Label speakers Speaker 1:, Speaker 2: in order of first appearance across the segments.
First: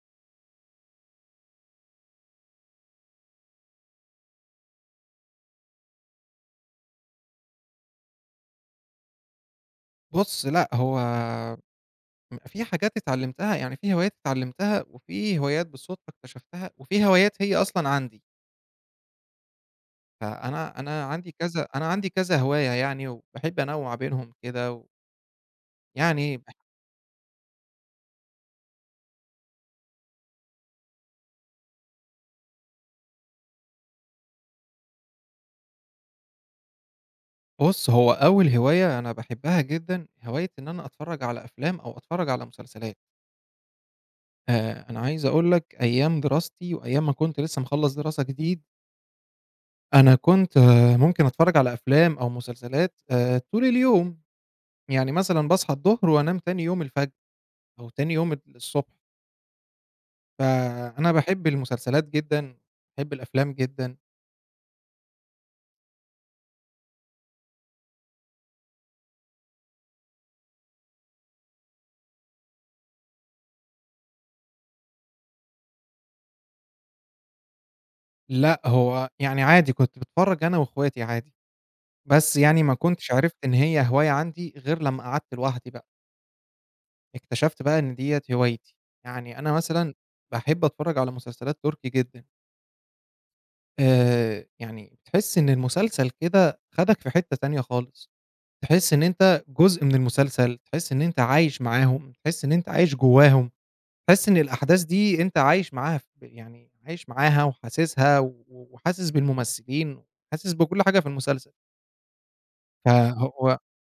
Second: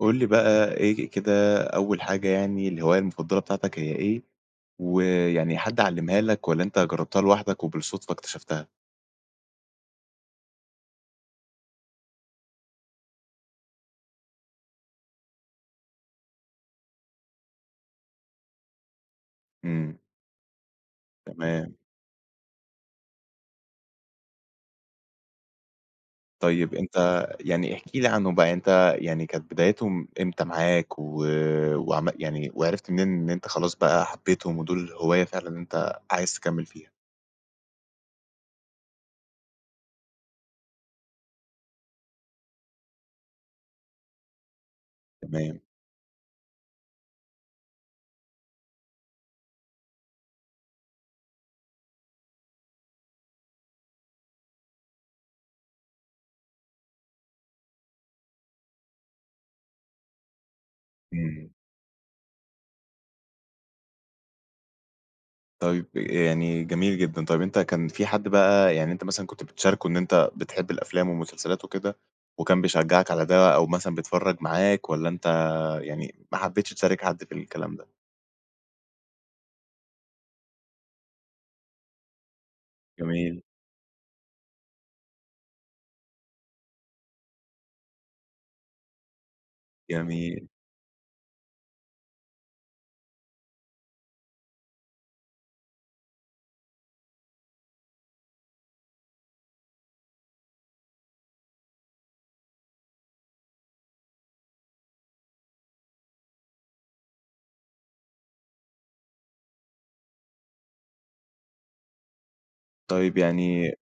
Speaker 1: قُل لي بقى إيه ك كده أول حاجة يعني الهواية المفضلة بتاعتك هي إيه؟ و يعني حد علمها لك والّا أنت جربتها لوحدك وبالصدفة اكتشفتها؟
Speaker 2: بُصّ، لأ، هو ام في حاجات اتعلمتها، يعني في هوايات اتعلمتها، وفي هوايات بالصدفة اكتشفتها، وفي هوايات هي أصلًا عندي.
Speaker 1: إمم.
Speaker 2: فأنا أنا عندي كذا
Speaker 1: تمام.
Speaker 2: أنا عندي كذا هواية يعني، وباحب أنوع بينهم كده، و يعني بح
Speaker 1: طيب أنت يعني احكِ لي عنهم بقى، أنت يعني كانت بدايتهم امتى معاك و وعم يعني وعرفت منين إن أنت خلاص بقى حبيتهم ودول هواية فعلًا أنت عايز تكمل فيها؟
Speaker 2: بُصّ، هو أول هواية أنا باحبها جدًا، هواية إن أنا أتفرج على أفلام أو أتفرج على مسلسلات. آآ، أنا عايز أقول
Speaker 1: تمام.
Speaker 2: لك أيام دراستي وأيام ما كنت لسه مخلّص دراسة جديد أنا كنت، آآ ممكن أتفرج على أفلام أو مسلسلات، آآ طول اليوم. يعني مثلًا باصحى الضهر وأنام تاني يوم الفجر، أو تاني يوم ال الصبح. فأنا باحب
Speaker 1: إمم.
Speaker 2: المسلسلات جدًا، باحب الأفلام جدًا.
Speaker 1: طيب يعني جميل جدًا، طيب أنت كان في حد بقى يعني أنت مثلًا كنت بتشاركه إن أنت بتحب الأفلام والمسلسلات وكده، وكان بيشجعك على ده، أو مثلًا بيتفرج معاك، والّا أنت يعني ما حبتش تشارك حد في الكلام ده؟
Speaker 2: لأ هو يعني عادي، كنت باتفرج أنا وإخواتي عادي، بس يعني ما كنتش عرفت
Speaker 1: جميل.
Speaker 2: إن هي هواية عندي، غير لما قعدت لوحدي بقى. اكتشفت بقى إن ديّة هوايتي، يعني أنا مثلًا
Speaker 1: جميل.
Speaker 2: باحب أتفرج على مسلسلات تركي جدًا. آآ يعني بتحس إن المسلسل كده خدك في حتة تانية خالص، تحس إن أنت جزء من المسلسل، تحس إن أنت عايش معاهم، تحس إن أنت عايش جواهم، تحس إن الأحداث دي أنت عايش معاها، في ب يعني عايش معاها، وحاسسها، و و وحاسس بالممثلين، حاسس بكل حاجة في المسلسل. ف
Speaker 1: طيب
Speaker 2: هو
Speaker 1: يعني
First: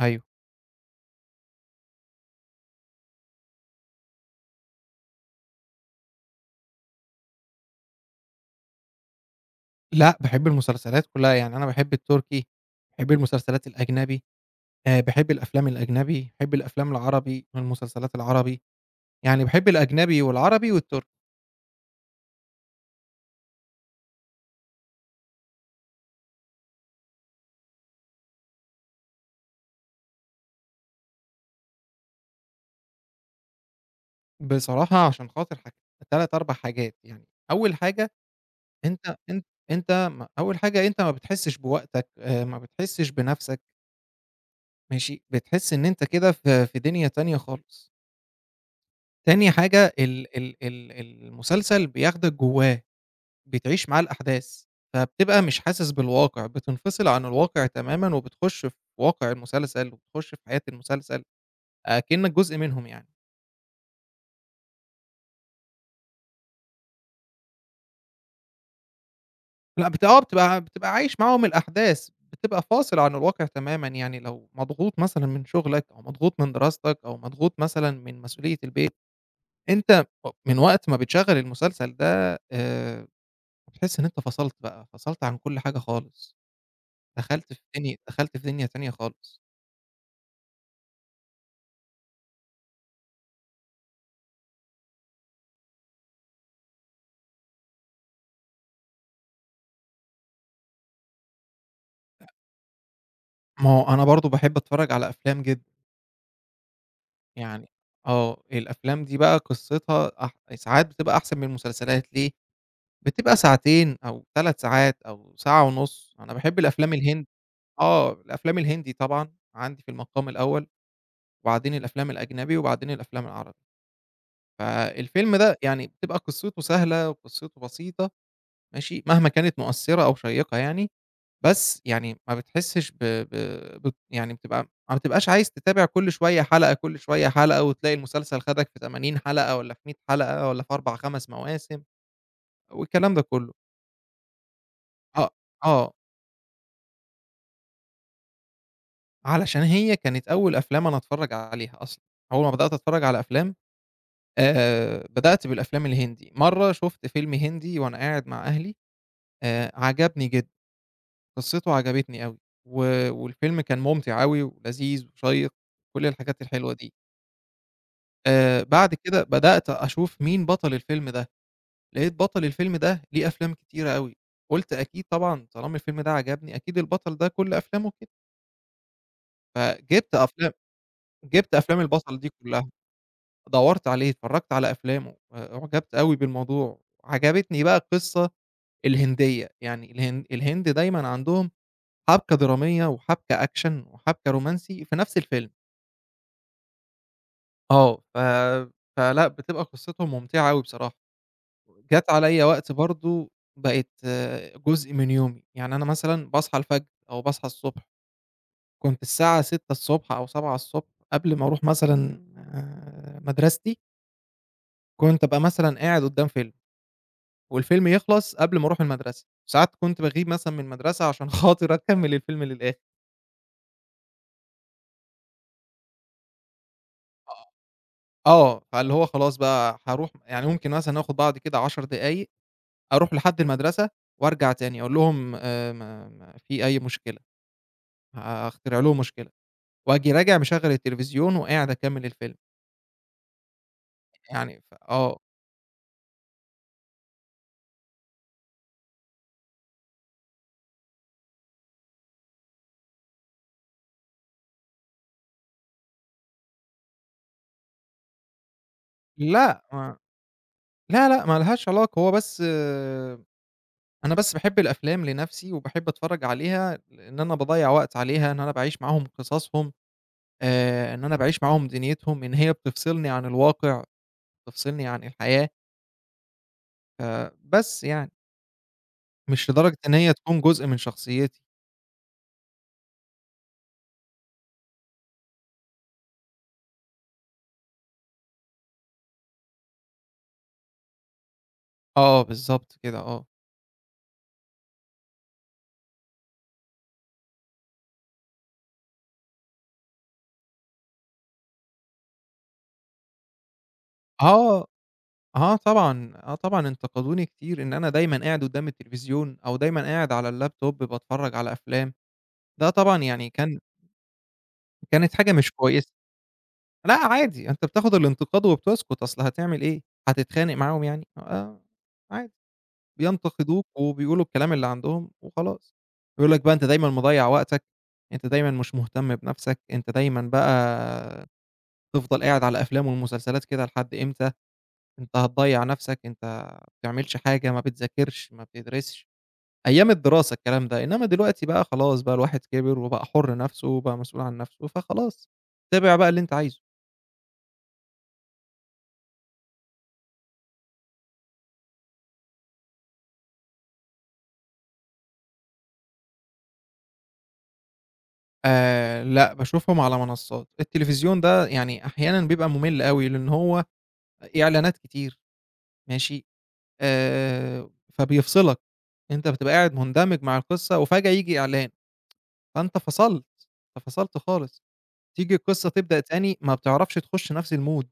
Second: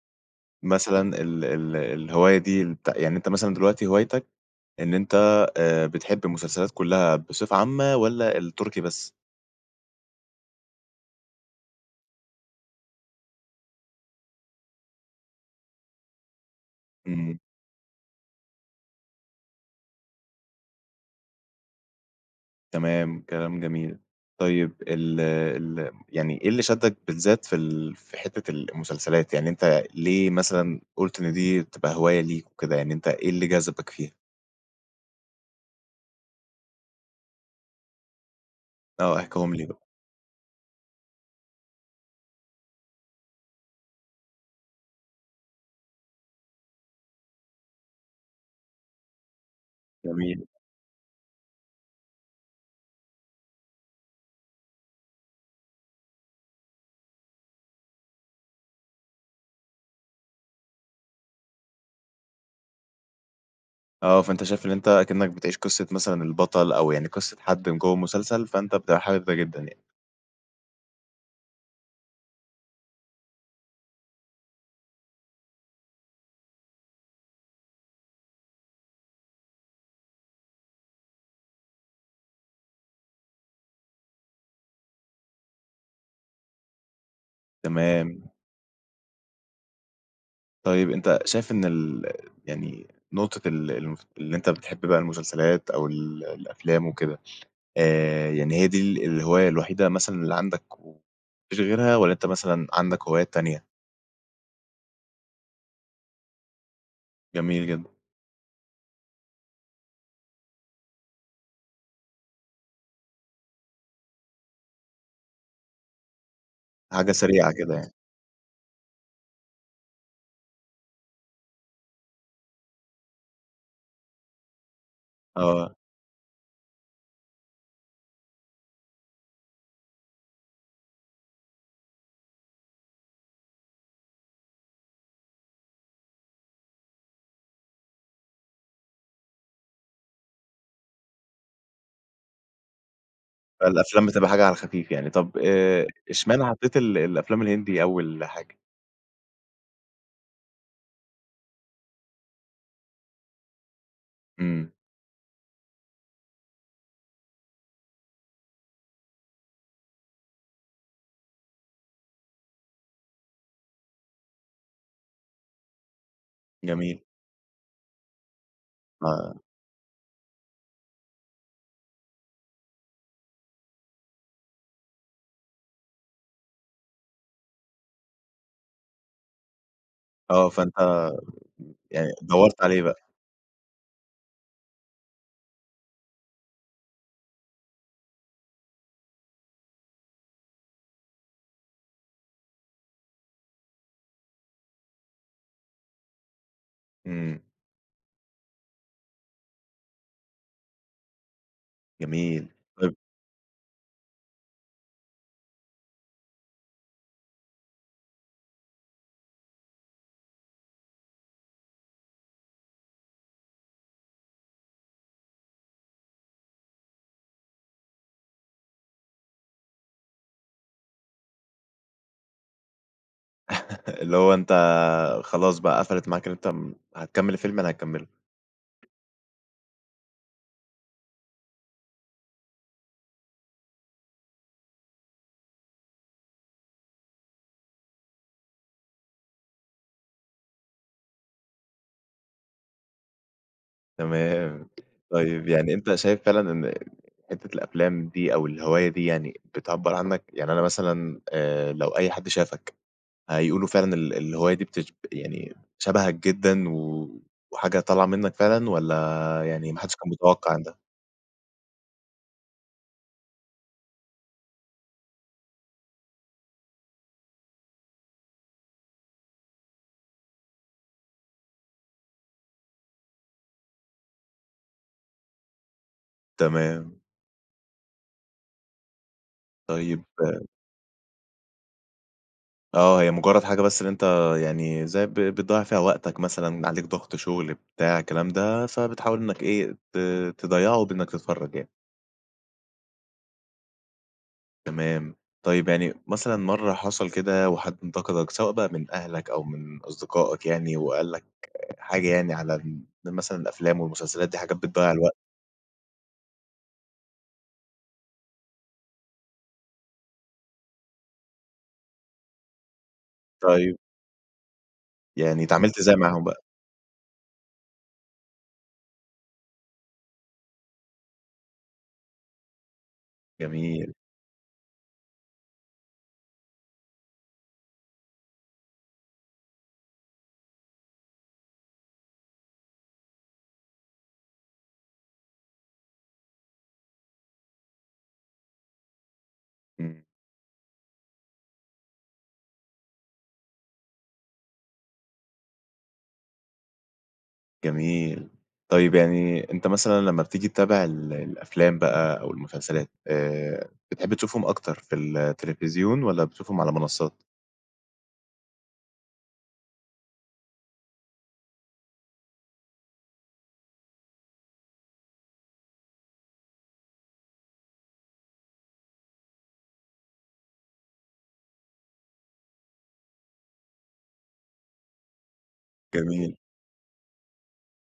Speaker 2: أيوة.
Speaker 1: مثلًا ال ال الهواية دي البت يعني أنت مثلًا دلوقتي هوايتك إن أنت آآ بتحب المسلسلات كلها بصفة عامة، والّا التركي بس؟
Speaker 2: لأ، باحب المسلسلات كلها يعني، أنا باحب التركي، باحب المسلسلات الأجنبي، آآ باحب الأفلام الأجنبي، باحب الأفلام
Speaker 1: إمم.
Speaker 2: العربي، والمسلسلات العربي، يعني باحب الأجنبي، والعربي، والتركي.
Speaker 1: تمام، كلام جميل. طيب ال ال يعني إيه اللي شدّك بالذات في ال في حتة ال المسلسلات؟ يعني أنت ليه مثلًا قُلت إن دي تبقى هواية ليك وكده، يعني أنت إيه اللي جذبك فيها؟
Speaker 2: بصراحة، عشان خاطر حاجت 3 4 حاجات يعني، أول حاجة أنت
Speaker 1: آه،
Speaker 2: أن
Speaker 1: احكيهم لي بقى.
Speaker 2: أنت م أول حاجة أنت ما بتحسش بوقتك، آآ، ما بتحسش بَنفسك ماشي؟ بتحس إن أنت كده في في دنيا تانية خالص. تاني حاجة ال
Speaker 1: جميل.
Speaker 2: ال ال المسلسل بياخدك جواه، بتعيش معاه الأحداث، فبتبقى مش حاسس بالواقع، بتنفصل عن الواقع تمامًا وبتخش في واقع المسلسل، وبتخش في حياة المسلسل، أكنك جزء منهم يعني.
Speaker 1: آه، فأنت شايف إن أنت أكنك بتعيش قصة مثلًا البطل أو يعني قصة حد من جوة المسلسل، فأنت بتبقى حابب ده جدًا يعني.
Speaker 2: لأ، بت آه، بتبقى بتبقى عايش معاهم الأحداث، بتبقى فاصل عن الواقع تمامًا، يعني لو مضغوط مثلًا من شغلك، أو مضغوط من دراستك، أو مضغوط مثلًا من مسؤولية البيت، أنت من وقت ما بتشغّل المسلسل ده، آآ بتحس إن أنت فصلت بقى، فصلت عن كل حاجة خالص. دخلت في دنيا
Speaker 1: تمام.
Speaker 2: دخلت في دنيا تانية خالص.
Speaker 1: طيب أنت شايف إن ال يعني نقطة ال المف اللي أنت بتحب بقى المسلسلات أو ال الأفلام وكده، آآ يعني هي دي ال الهواية الوحيدة مثلًا اللي عندك، وما فيش غيرها والّا أنت مثلًا عندك هوايات تانية؟
Speaker 2: ما هو أنا برضه باحب أتفرّج على أفلام جدًا.
Speaker 1: جميل
Speaker 2: يعني
Speaker 1: جدًا.
Speaker 2: آه، الأفلام دي بقى قِصّتها أح ساعات بتبقى أحسن من المسلسلات، ليه؟ بتبقى ساعتين أو 3 ساعات أو ساعة ونُص. أنا باحب الأفلام
Speaker 1: حاجة
Speaker 2: الهن
Speaker 1: سريعة كده يعني.
Speaker 2: آه، الأفلام الهندي طبعًا عندي في المقام الأول وبعدين الأفلام الأجنبي وبعدين الأفلام العربي. فالفيلم ده
Speaker 1: آه.
Speaker 2: يعني بتبقى قِصّته سهلة وقِصّته بسيطة ماشي، مهما كانت مؤثّرة أو شيّقة يعني، بس يعني ما بتحسّش ب ب بت يعني بتبقى ما بتبقاش عايز تتابع كل شوية حلقة، كل شوية حلقة وتلاقي المسلسل خدك في 80 حلقة والّا في 100 حلقة والّا في 4، 5 مواسم والكلام ده كُلّه.
Speaker 1: فالأفلام بتبقى حاجة على الخفيف يعني.
Speaker 2: آه،
Speaker 1: طّب آآ
Speaker 2: آه.
Speaker 1: اشمعنى حطّيت ال الأفلام الهندي أول حاجة؟
Speaker 2: علشان هي كانت أول أفلام أنا أتفرّج عليها أصلًا. أول ما بدأت أتفرّج على أفلام،
Speaker 1: إمم.
Speaker 2: آآ بدأت بالأفلام الهندي. مرّة شُفت فيلم هندي وأنا قاعد مع أهلي، آآ عجبني جدًا، قِصّته عجبتني أوي و والفيلم كان مُمتِع أوي ولذيذ وشيّق، كل الحاجات الحلوة دي.
Speaker 1: جميل.
Speaker 2: آآ بعد كده
Speaker 1: ف
Speaker 2: بدأت أشوف مين بطل الفيلم ده؟ لقيت بطل الفيلم ده ليه أفلام كتيرة أوي، قُلت أكيد طبعًا طالما الفيلم ده عجبني، أكيد البطل ده كل أفلامه كدة. فجبت
Speaker 1: آه
Speaker 2: أفلام
Speaker 1: فأنت
Speaker 2: جبت أفلام
Speaker 1: يعني
Speaker 2: البطل دي
Speaker 1: دوّرت
Speaker 2: كلها،
Speaker 1: عليه بقى.
Speaker 2: دوّرت عليه، اتفرجت على أفلامه آآ، أعجبت أوي بالموضوع، عجبتني بقى القصة الهندية، يعني الهن الهند دايمًا عندهم حبكة درامية وحبكة Action وحبكة رومانسي في نفْس الفيلم.
Speaker 1: إمم.
Speaker 2: آه، ف فلأ بتبقى قصته ممتعة أوي بصراحة، جات عليَّ
Speaker 1: جميل،
Speaker 2: وقت
Speaker 1: طيب
Speaker 2: برضو بقت آآ جزء من يومي، يعني أنا مثلًا باصحى الفجر أو باصحى الصبح كنت الساعة 06:00 الصبح أو 07:00 الصبح قبل ما أرُوح مثلًا آآ مدرستي كنت أبقى مثلًا قاعد قدام فيلم والفيلم يخلص قبل ما أرُوح المدرسة، ساعات كنت باغيب مثلًا من المدرسة عشان خاطر أكمل الفيلم للآخر.
Speaker 1: اللي هو أنت خلاص بقى قفلت معاك إن أنت م هتكمل
Speaker 2: آه،
Speaker 1: الفيلم يعني هتكمله.
Speaker 2: آه، فاللي هو خلاص بقى هارُوح يعني ممكن مثلًا آخد بعضي كده 10 دقايق، أرُوح لحد المدرسة وارجع تاني أقول لهم آآ ما ما في أي مشكلة، ه هـأخترع لهم مشكلة وآجي راجع مشغل التليفزيون وقاعد أكمل الفيلم. يعني
Speaker 1: تمام،
Speaker 2: ف آه.
Speaker 1: طيب يعني أنت شايف فعلًا إن حتّة الأفلام دي أو الهواية دي يعني بتعبّر عنك؟ يعني أنا مثلًا آآ لو أي حد شافك، هيقولوا فعلًا ال الهواية دي بتج يعني شبهك جدًا و وحاجة طالعة منك فعلًا والّا
Speaker 2: لأ
Speaker 1: يعني ما حدش
Speaker 2: ما
Speaker 1: كان متوقع ده؟
Speaker 2: لا، لأ، ما لهاش علاقة هو بس أنا بس باحب الأفلام لنفْسي وباحب أتفرّج عليها لإن أنا باضيّع وقت عليها إن أنا باعيش معاهم قصصهم، آآ إن أنا باعيش معاهم دنيتهم، إن هي بتفصلني عن الواقع، بتفصلني عن الحياة
Speaker 1: تمام.
Speaker 2: آآ بس يعني. مش لدرجة إن
Speaker 1: طيب
Speaker 2: هي تكون جزء من شخصيّتي.
Speaker 1: آه هي مجرد حاجة بس اللي أنت يعني زي ب بتضيّع فيها وقتك مثلًا عليك ضغط شغل بتاع الكلام ده، فبتحاول إنك إيه، ت تضيّعه بإنك تتفرّج يعني.
Speaker 2: آه، بالضبط كده آه.
Speaker 1: تمام، طيب يعني مثلًا مَرّة حصل كده وحد انتقدك، سواء بقى من أهلك أو من أصدقائك يعني وقال لك حاجة يعني على ال مثلًا الأفلام والمسلسلات دي حاجات
Speaker 2: آه،
Speaker 1: بتضيّع الوقت؟
Speaker 2: آه طبعًا، آه طبعًا، انتقدوني كتير إن أنا دايمًا قاعد قدّام التليفزيون، أو دايمًا قاعد على الlaptop باتفرّج على أفلام، ده طبعًا يعني كان
Speaker 1: طيب.
Speaker 2: كانت حاجة
Speaker 1: يعني
Speaker 2: مش
Speaker 1: اتعاملت
Speaker 2: كويسة.
Speaker 1: إزاي معاهم بقى؟
Speaker 2: لأ عادي أنت بتاخد الانتقاد وبتسكت، أصل هتعمل إيه؟ هتتخانق معاهم يعني؟! آه، عادي، بينتقدوك
Speaker 1: جميل.
Speaker 2: وبيقولوا الكلام اللي عندهم وخلاص، بيقول لك بقى: "أنت دايمًا مضيّع وقتك، أنت دايمًا مش مهتم بنفْسك، أنت دايمًا بقى تفضل قاعد على أفلام ومسلسلات كده لحد امتى؟ أنت هتضيّع نفْسك، أنت ما بتعملش حاجة، ما بتذاكرش ما بتدرسش،" أيام
Speaker 1: إمم.
Speaker 2: الدراسة الكلام ده، إنما دلوقتي بقى خلاص بقى الواحد كبر، وبقى حُر نفْسه وبقى مسؤول عن نفْسه فخلاص، تابع بقى اللي أنت عايزه.
Speaker 1: جميل. طيب يعني أنت مثلًا لمّا بتيجي تتابع ال الأفلام بقى أو المسلسلات، آآ بتحب تشوفهم أكتر في التليفزيون والّا بتشوفهم على منصّات؟
Speaker 2: آآ لأ، باشوفهم على منصّات. التليفزيون ده يعني أحيانًا بيبقى مُمِل أوي، لإن هو آآ إعلانات كتير ماشي، آآ فبيفصلك. أنت بتبقى قاعد مُندمج مع القِصّة وفجأة ييجي إعلان، فأنت فصلت، أنت فصلت خالص. تيجي القصة تبدأ
Speaker 1: جميل.
Speaker 2: تاني، ما بتعرفش تخش نَفْس الmood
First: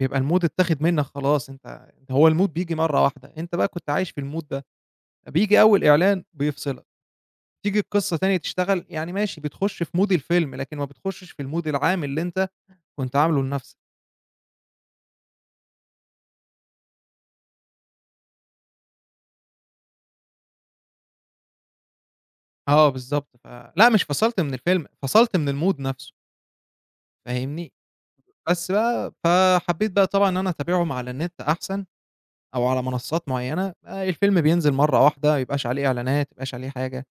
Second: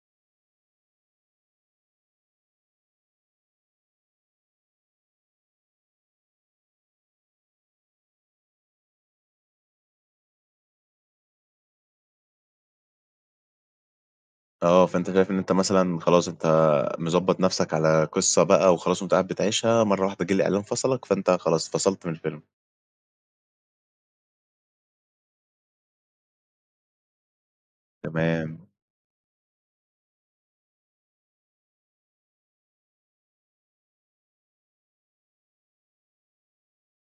Speaker 2: بيبقى الmood اتّاخِد منّك خلاص أنت هو الmood بييجي مرّة واحدة، أنت بقى كنت عايش في الmood ده، فبييجي أول إعلان بيفصلك، تيجي القِصّة تانية تشتغل، يعني ماشي بتخُش في mood الفيلم لكن ما بتخشّش في الmood العام اللي أنت كنت عامله لنَفْس
Speaker 1: آه، فأنت شايف اللي أنت مثلًا خلاص أنت مضبّط نَفْسك على قِصّة بقى وخلاص وأنت قاعد بتعيشها مرّة واحدة جِه الإعلان فصلك، فأنت خلاص اتفصلْت من الفيلم.
Speaker 2: آه بالضبط، ف لأ، مش فصلت من الفيلم، فصلت من الmood نَفْسه. فاهمني؟
Speaker 1: تمام.
Speaker 2: بس بقى فحبّيت بقى طبعًا إن أنا أتابعهم على النِت أحسن أو على منصّات معيّنة آآ الفيلم بينزِل مرّة واحدة ما يبقاش عليه إعلانات، ما يبقاش عليه حاجة،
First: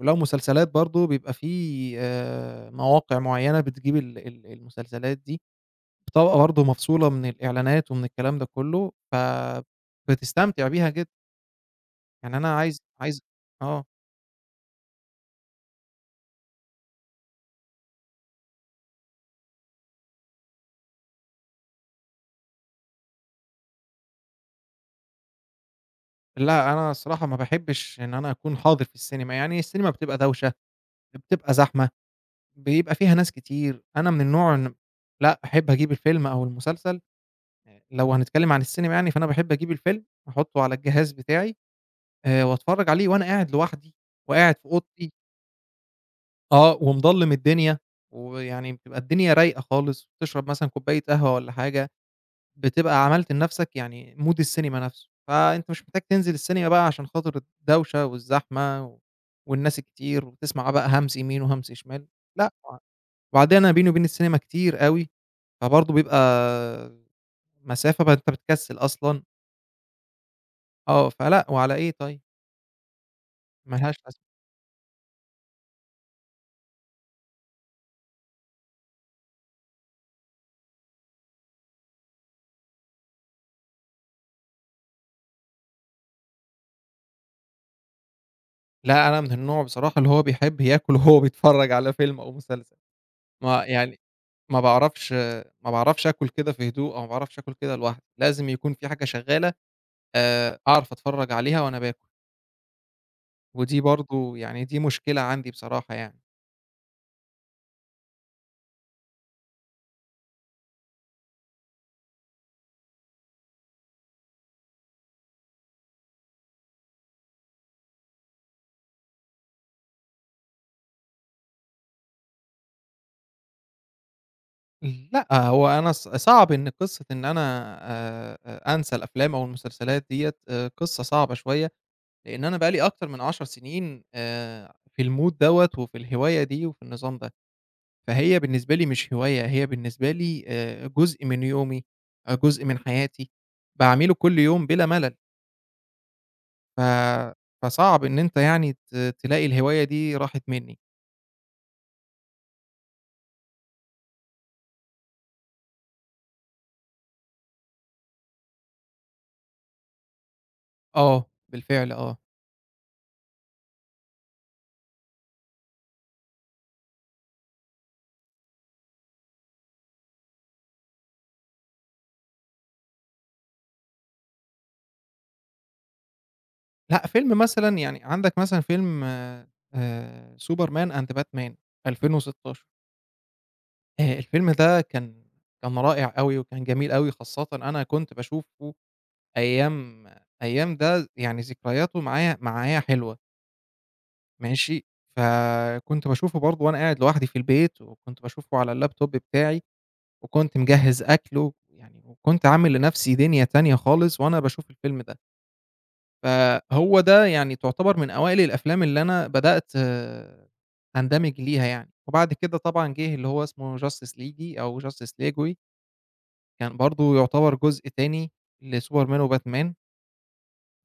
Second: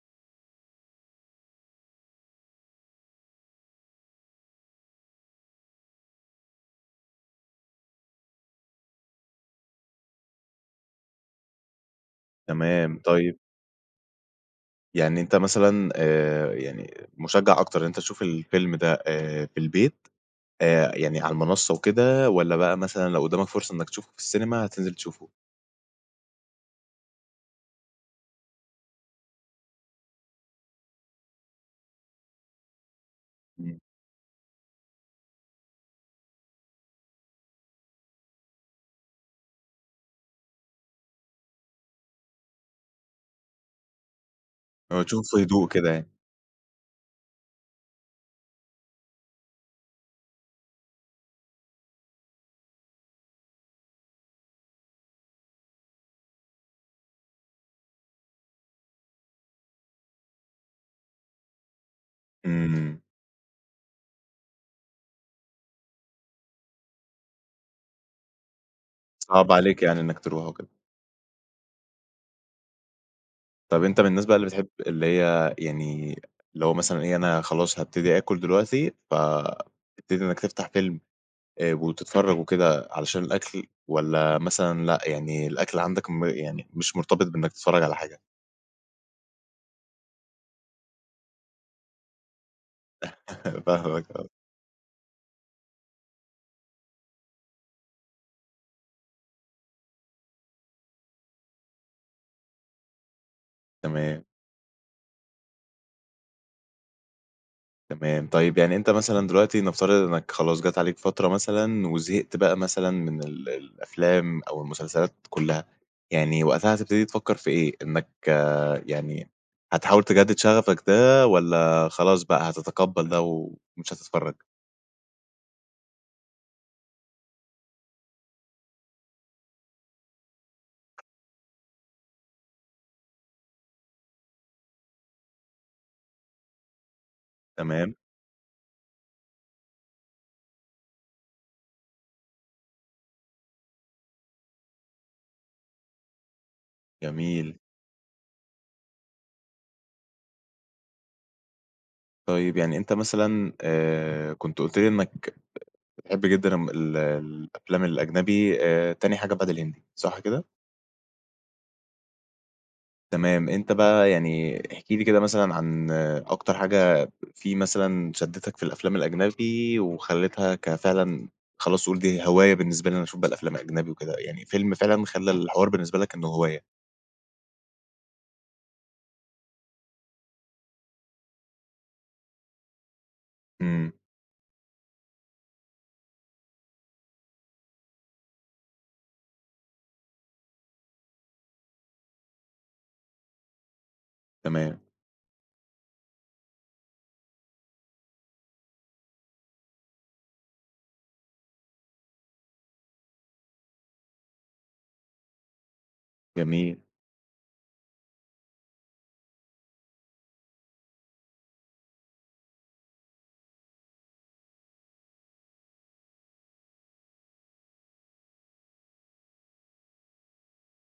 Speaker 2: ولو مسلسلات برضه بيبقى في آآ مواقع معيّنة بتجيب ال ال المسلسلات دي بطبقة برضه مفصولة من الإعلانات ومن الكلام ده كُلّه، فبتستمتع بيها جدًا. يعني أنا عايز
Speaker 1: تمام،
Speaker 2: عايز
Speaker 1: طيب
Speaker 2: آه.
Speaker 1: يعني أنت مثلًا، آآ، يعني مشجِّع أكتر إن أنت تشوف الفيلم ده آآ في البيت آآ يعني على المنصة وكده، والّا بقى مثلًا لو قدامك فرصة إنك تشوفه في السينما هتنزل تشوفه؟
Speaker 2: لأ، أنا الصراحة ما باحبش إن أنا أكون حاضر في السينما يعني، السينما بتبقى دوشة، يا بتبقى زحمة، بيبقى فيها ناس
Speaker 1: إمم.
Speaker 2: كتير، أنا من النوع إن لأ أحب أجيب الفيلم أو المسلسل آآ، لو هنتكلم عن السينما يعني، فأنا باحب أجيب الفيلم وأحطه على الجهاز بتاعي آآ، وأتفرّج عليه وأنا قاعد لوحدي، وقاعد في
Speaker 1: هو
Speaker 2: أوضتي.
Speaker 1: تشوفه في هدوء كده يعني.
Speaker 2: آه، ومضلّم الدنيا، ويعني بتبقى الدنيا رايقة خالص، بتشرب مثلًا كوباية قهوة والّا حاجة، بتبقى عملت لنَفْسك يعني Mood السينما نَفْسه، فأنت مش محتاج تنزل السينما بقى عشان خاطر الدوشة والزحمة و والناس الكتير وتسمع بقى همس يمين وهمس شمال، لأ [unintelligible]
Speaker 1: إمم.
Speaker 2: وبعدين أنا بيني وبين السينما كتير أوي، فبرضه بيبقى مسافة بقى أنت بتكسّل أصلًا.
Speaker 1: صعب عليك يعني إنك ترُوح وكده.
Speaker 2: آه، فلأ وعلى إيه طيب؟ ما
Speaker 1: طَب
Speaker 2: لهاش
Speaker 1: أنت من
Speaker 2: لازمة.
Speaker 1: الناس بقى اللي بتحب اللي هي يعني لو مثلًا إيه أنا خلاص هابتدي آكل دلوقتي، فتبتدي إنك تفتح فيلم آآ، وتتفرج وكده علشان الأكل والّا مثلًا لأ يعني الأكل عندك م يعني مش مرتبط بإنك تتفرج على حاجة؟
Speaker 2: لأ، أنا من النوع بصراحة اللي هو بيحب ياكل وهو بيتفرّج على فيلم أو مسلسل ما يعني
Speaker 1: فاهمك آه.
Speaker 2: ما باعرفش ما باعرفش آكل كده في هدوء، أو ما باعرفش آكل كده لوحدي، لازم يكون في حاجة شغالة آآ، أعرف أتفرّج عليها وأنا باكل. ودي
Speaker 1: تمام.
Speaker 2: برضه يعني دي مشكلة عندي بصراحة يعني.
Speaker 1: تمام طيب يعني أنت مثلًا دلوقتي نفترض إنك خلاص جات عليك فترة مثلًا وزهقت بقى مثلًا من ال الأفلام أو المسلسلات كُلّها يعني وقتها هتبتدي تفكّر في إيه؟ إنك يعني هتحاول تجدد شغفك ده، والّا خلاص بقى هتتقبل ده و ومش هتتفرج؟
Speaker 2: لأ، هو أنا ص صعب إن قصة إن أنا آآ، أنسى الأفلام أو المسلسلات ديّة آآ، قصة صعبة شوية، لإن أنا بقى لي أكتر من 10 سنين آآ، في الmood دوّة وفي الهواية دي، وفي النظام ده،
Speaker 1: تمام.
Speaker 2: فهي بالنسبة لي مش هواية، هي بالنسبة لي آآ، جزء من يومي آآ، جزء من حياتي باعمله كُلّ يوم بِلا ملل. ف
Speaker 1: جميل.
Speaker 2: فصعب إن أنت يعني ت تلاقي الهواية دي راحت منّي.
Speaker 1: طيب يعني أنت مثلًا آآ كنت قُلت لي إنّك بتحب جدًا ال الأفلام الأجنبي آآ تاني حاجة بعد الهندي، صح كده؟
Speaker 2: آه، بالفعل آه.
Speaker 1: تمام. أنت بقى يعني احكِ لي كده مثلًا عن أكتر حاجة فيه مثلًا شدّتك في الأفلام الأجنبي وخلّيتها ك فعلًا خلاص تقول دي الهواية بالنسبة لي، أنا هاشوف بقى الأفلام أجنبي وكده، يعني فيلم فعلًا خلّى الحوار بالنسبة لك إنه هواية؟
Speaker 2: لأ، فيلم مثلًا يعني عندك مثلًا فيلم آآ Superman and Batman 2016.
Speaker 1: إمم.
Speaker 2: آآ الفيلم ده كان كان رائع أوي وكان جميل أوي، خاصةً أنا كنت باشوفه أيام أيام ده يعني ذكرياته معايا، معايا حلوة
Speaker 1: تمام.
Speaker 2: ماشي؟ فكنت باشوفه برضه وأنا قاعد لوحدي في البيت وكنت باشوفه على الlaptop بتاعي وكنت مجهّز أكل ويعني وكنت عامل لنَفْسي دِنيا تانية خالص وأنا باشوف الفيلم ده.
Speaker 1: جميل.
Speaker 2: فهو ده يعني تعتبر من أوائل الأفلام اللي أنا بدأت أندمج ليها يعني وبعد كده طبعًا جِه اللي هو اسمه Justice League أو Justice League Way. كان برضه يعتبر جزء تاني لSuperman وBatman.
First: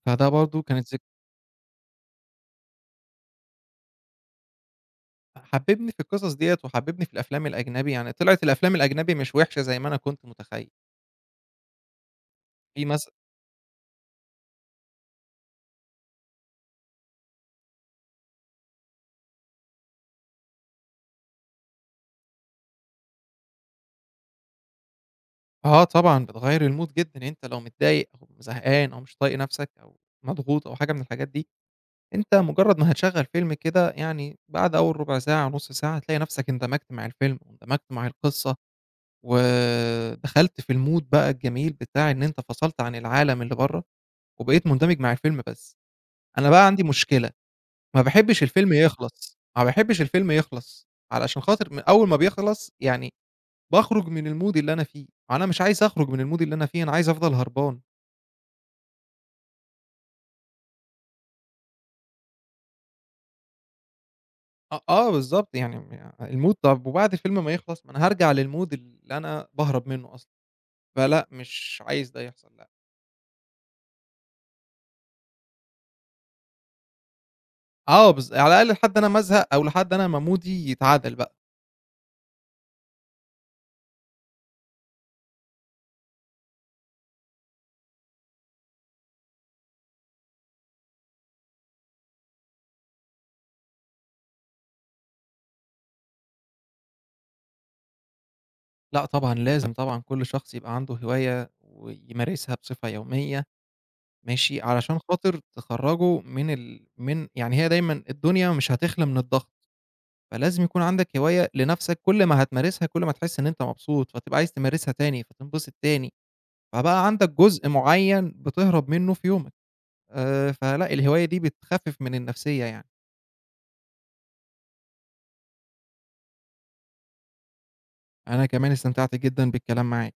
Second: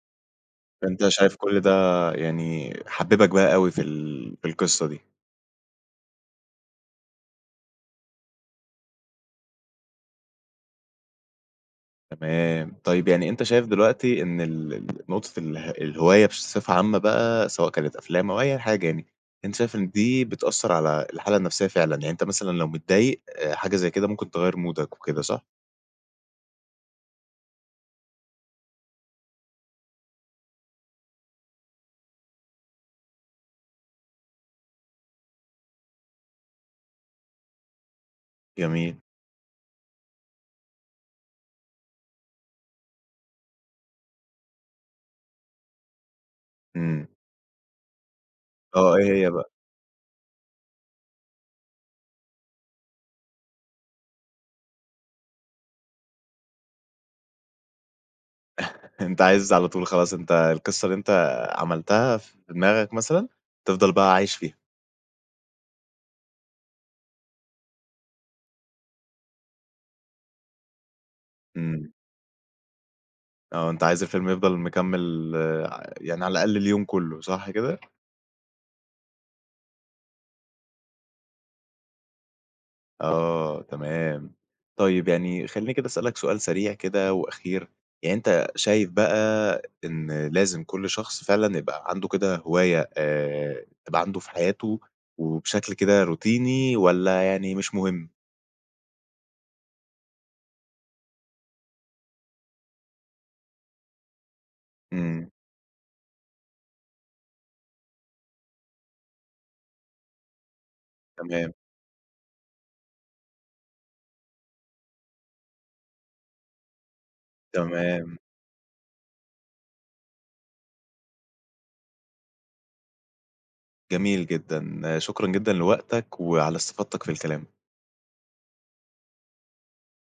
Speaker 2: فده برضه كانت ذك
Speaker 1: فأنت شايف كل ده يعني حببك بقى أوي في ال في القصة دي.
Speaker 2: حببني في القصص ديّة وحببني في الأفلام الأجنبي، يعني طلعت الأفلام الأجنبي مش وحشة زي ما أنا كنت متخيّل.
Speaker 1: تمام،
Speaker 2: في مث
Speaker 1: طيب يعني أنت شايف دلوقتي إن ال ال نقطة اله الهواية بصفة عامة بقى، سواء كانت أفلام أو أي حاجة يعني، أنت شايف إن دي بتأثّر على الحالة النفسيّة فعلًا، يعني أنت مثلًا لو متضايق آآ حاجة زي كده ممكن تغيّر مودك وكده صح؟
Speaker 2: آه طبعًا بتغيّر الMood جدًا، يعني أنت لو متضايق أو زهقان أو مش طايق نَفْسك أو مضغوط أو حاجة من الحاجات دي، أنت مجرّد ما هتشغّل فيلم كده، يعني بعد أول ربع ساعة أو نُص ساعة، هتلاقي نَفْسك اندمجت مع الفيلم واندمجت مع القصة،
Speaker 1: جميل.
Speaker 2: ودخلت في الMood بقى الجميل بتاع إن أنت فصلت عن العالم اللي بَرّه وبقيت مندمج مع الفيلم بس، أنا بقى عندي
Speaker 1: إمم.
Speaker 2: مشكلة، ما باحبش الفيلم
Speaker 1: آه إيه هي
Speaker 2: يخلص،
Speaker 1: بقى؟
Speaker 2: ما باحبش الفيلم يخلص، علشان خاطر م أول ما بيخلص يعني باخرج من الMood اللي أنا فيه وأنا مش عايز أخرج من الMood اللي أنا فيه، أنا عايز أفضل هربان.
Speaker 1: أنت عايز على طول خلاص، أنت القصة اللي أنت عملتها في دماغك مثلًا تفضل بقى عايش فيها.
Speaker 2: أ آه، بالضبط يعني م الMood طَب وبعد الفيلم ما يخلص ما أنا هارجع للMood اللي أنا باهرب مِنّه أصلًا فلأ مش
Speaker 1: إمم.
Speaker 2: عايز ده يحصل لأ.
Speaker 1: آه أنت عايز الفيلم يفضل مكمل ع يعني على الأقل اليوم كُلّه صح كده؟
Speaker 2: آه، بالض على الأقل لحد أنا ما أزهق أو لحد أنا ما مودي يتعدل بقى.
Speaker 1: آه، تمام، طيب يعني خلّيني كده أسألك سؤال سريع كده وأخير، يعني أنت شايف بقى إن لازم كل شخص فعلًا يبقى عنده كده هواية آآ تبقى عنده في حياته وبشكل كده روتيني والّا يعني مش مهم؟
Speaker 2: لأ طبعًا لازم طبعًا كل شخص يبقى عنده هواية ويمارسها بصفة يومية ماشي، علشان
Speaker 1: إمم.
Speaker 2: خاطر تخرجه من ال من يعني هي دايمًا الدنيا مش هتخلى من الضغط، فلازم يكون عندك هواية
Speaker 1: تمام.
Speaker 2: لنَفْسك، كل ما هتمارسها، كل ما هتحس إن أنت مبسوط، فتبقى عايز تمارسها تاني، فتنبسط تاني، فبقى عندك جزء
Speaker 1: تمام.
Speaker 2: معيّن بتهرب مِنّه في يومك، آآ، فلأ الهواية دي بتخفف من النفسيّة يعني.
Speaker 1: جميل جدًا، شكرًا جدًا لوقتك وعلى استفاضتك في الكلام.
Speaker 2: أنا كمان استمتعت جدًا بالكلام معاك.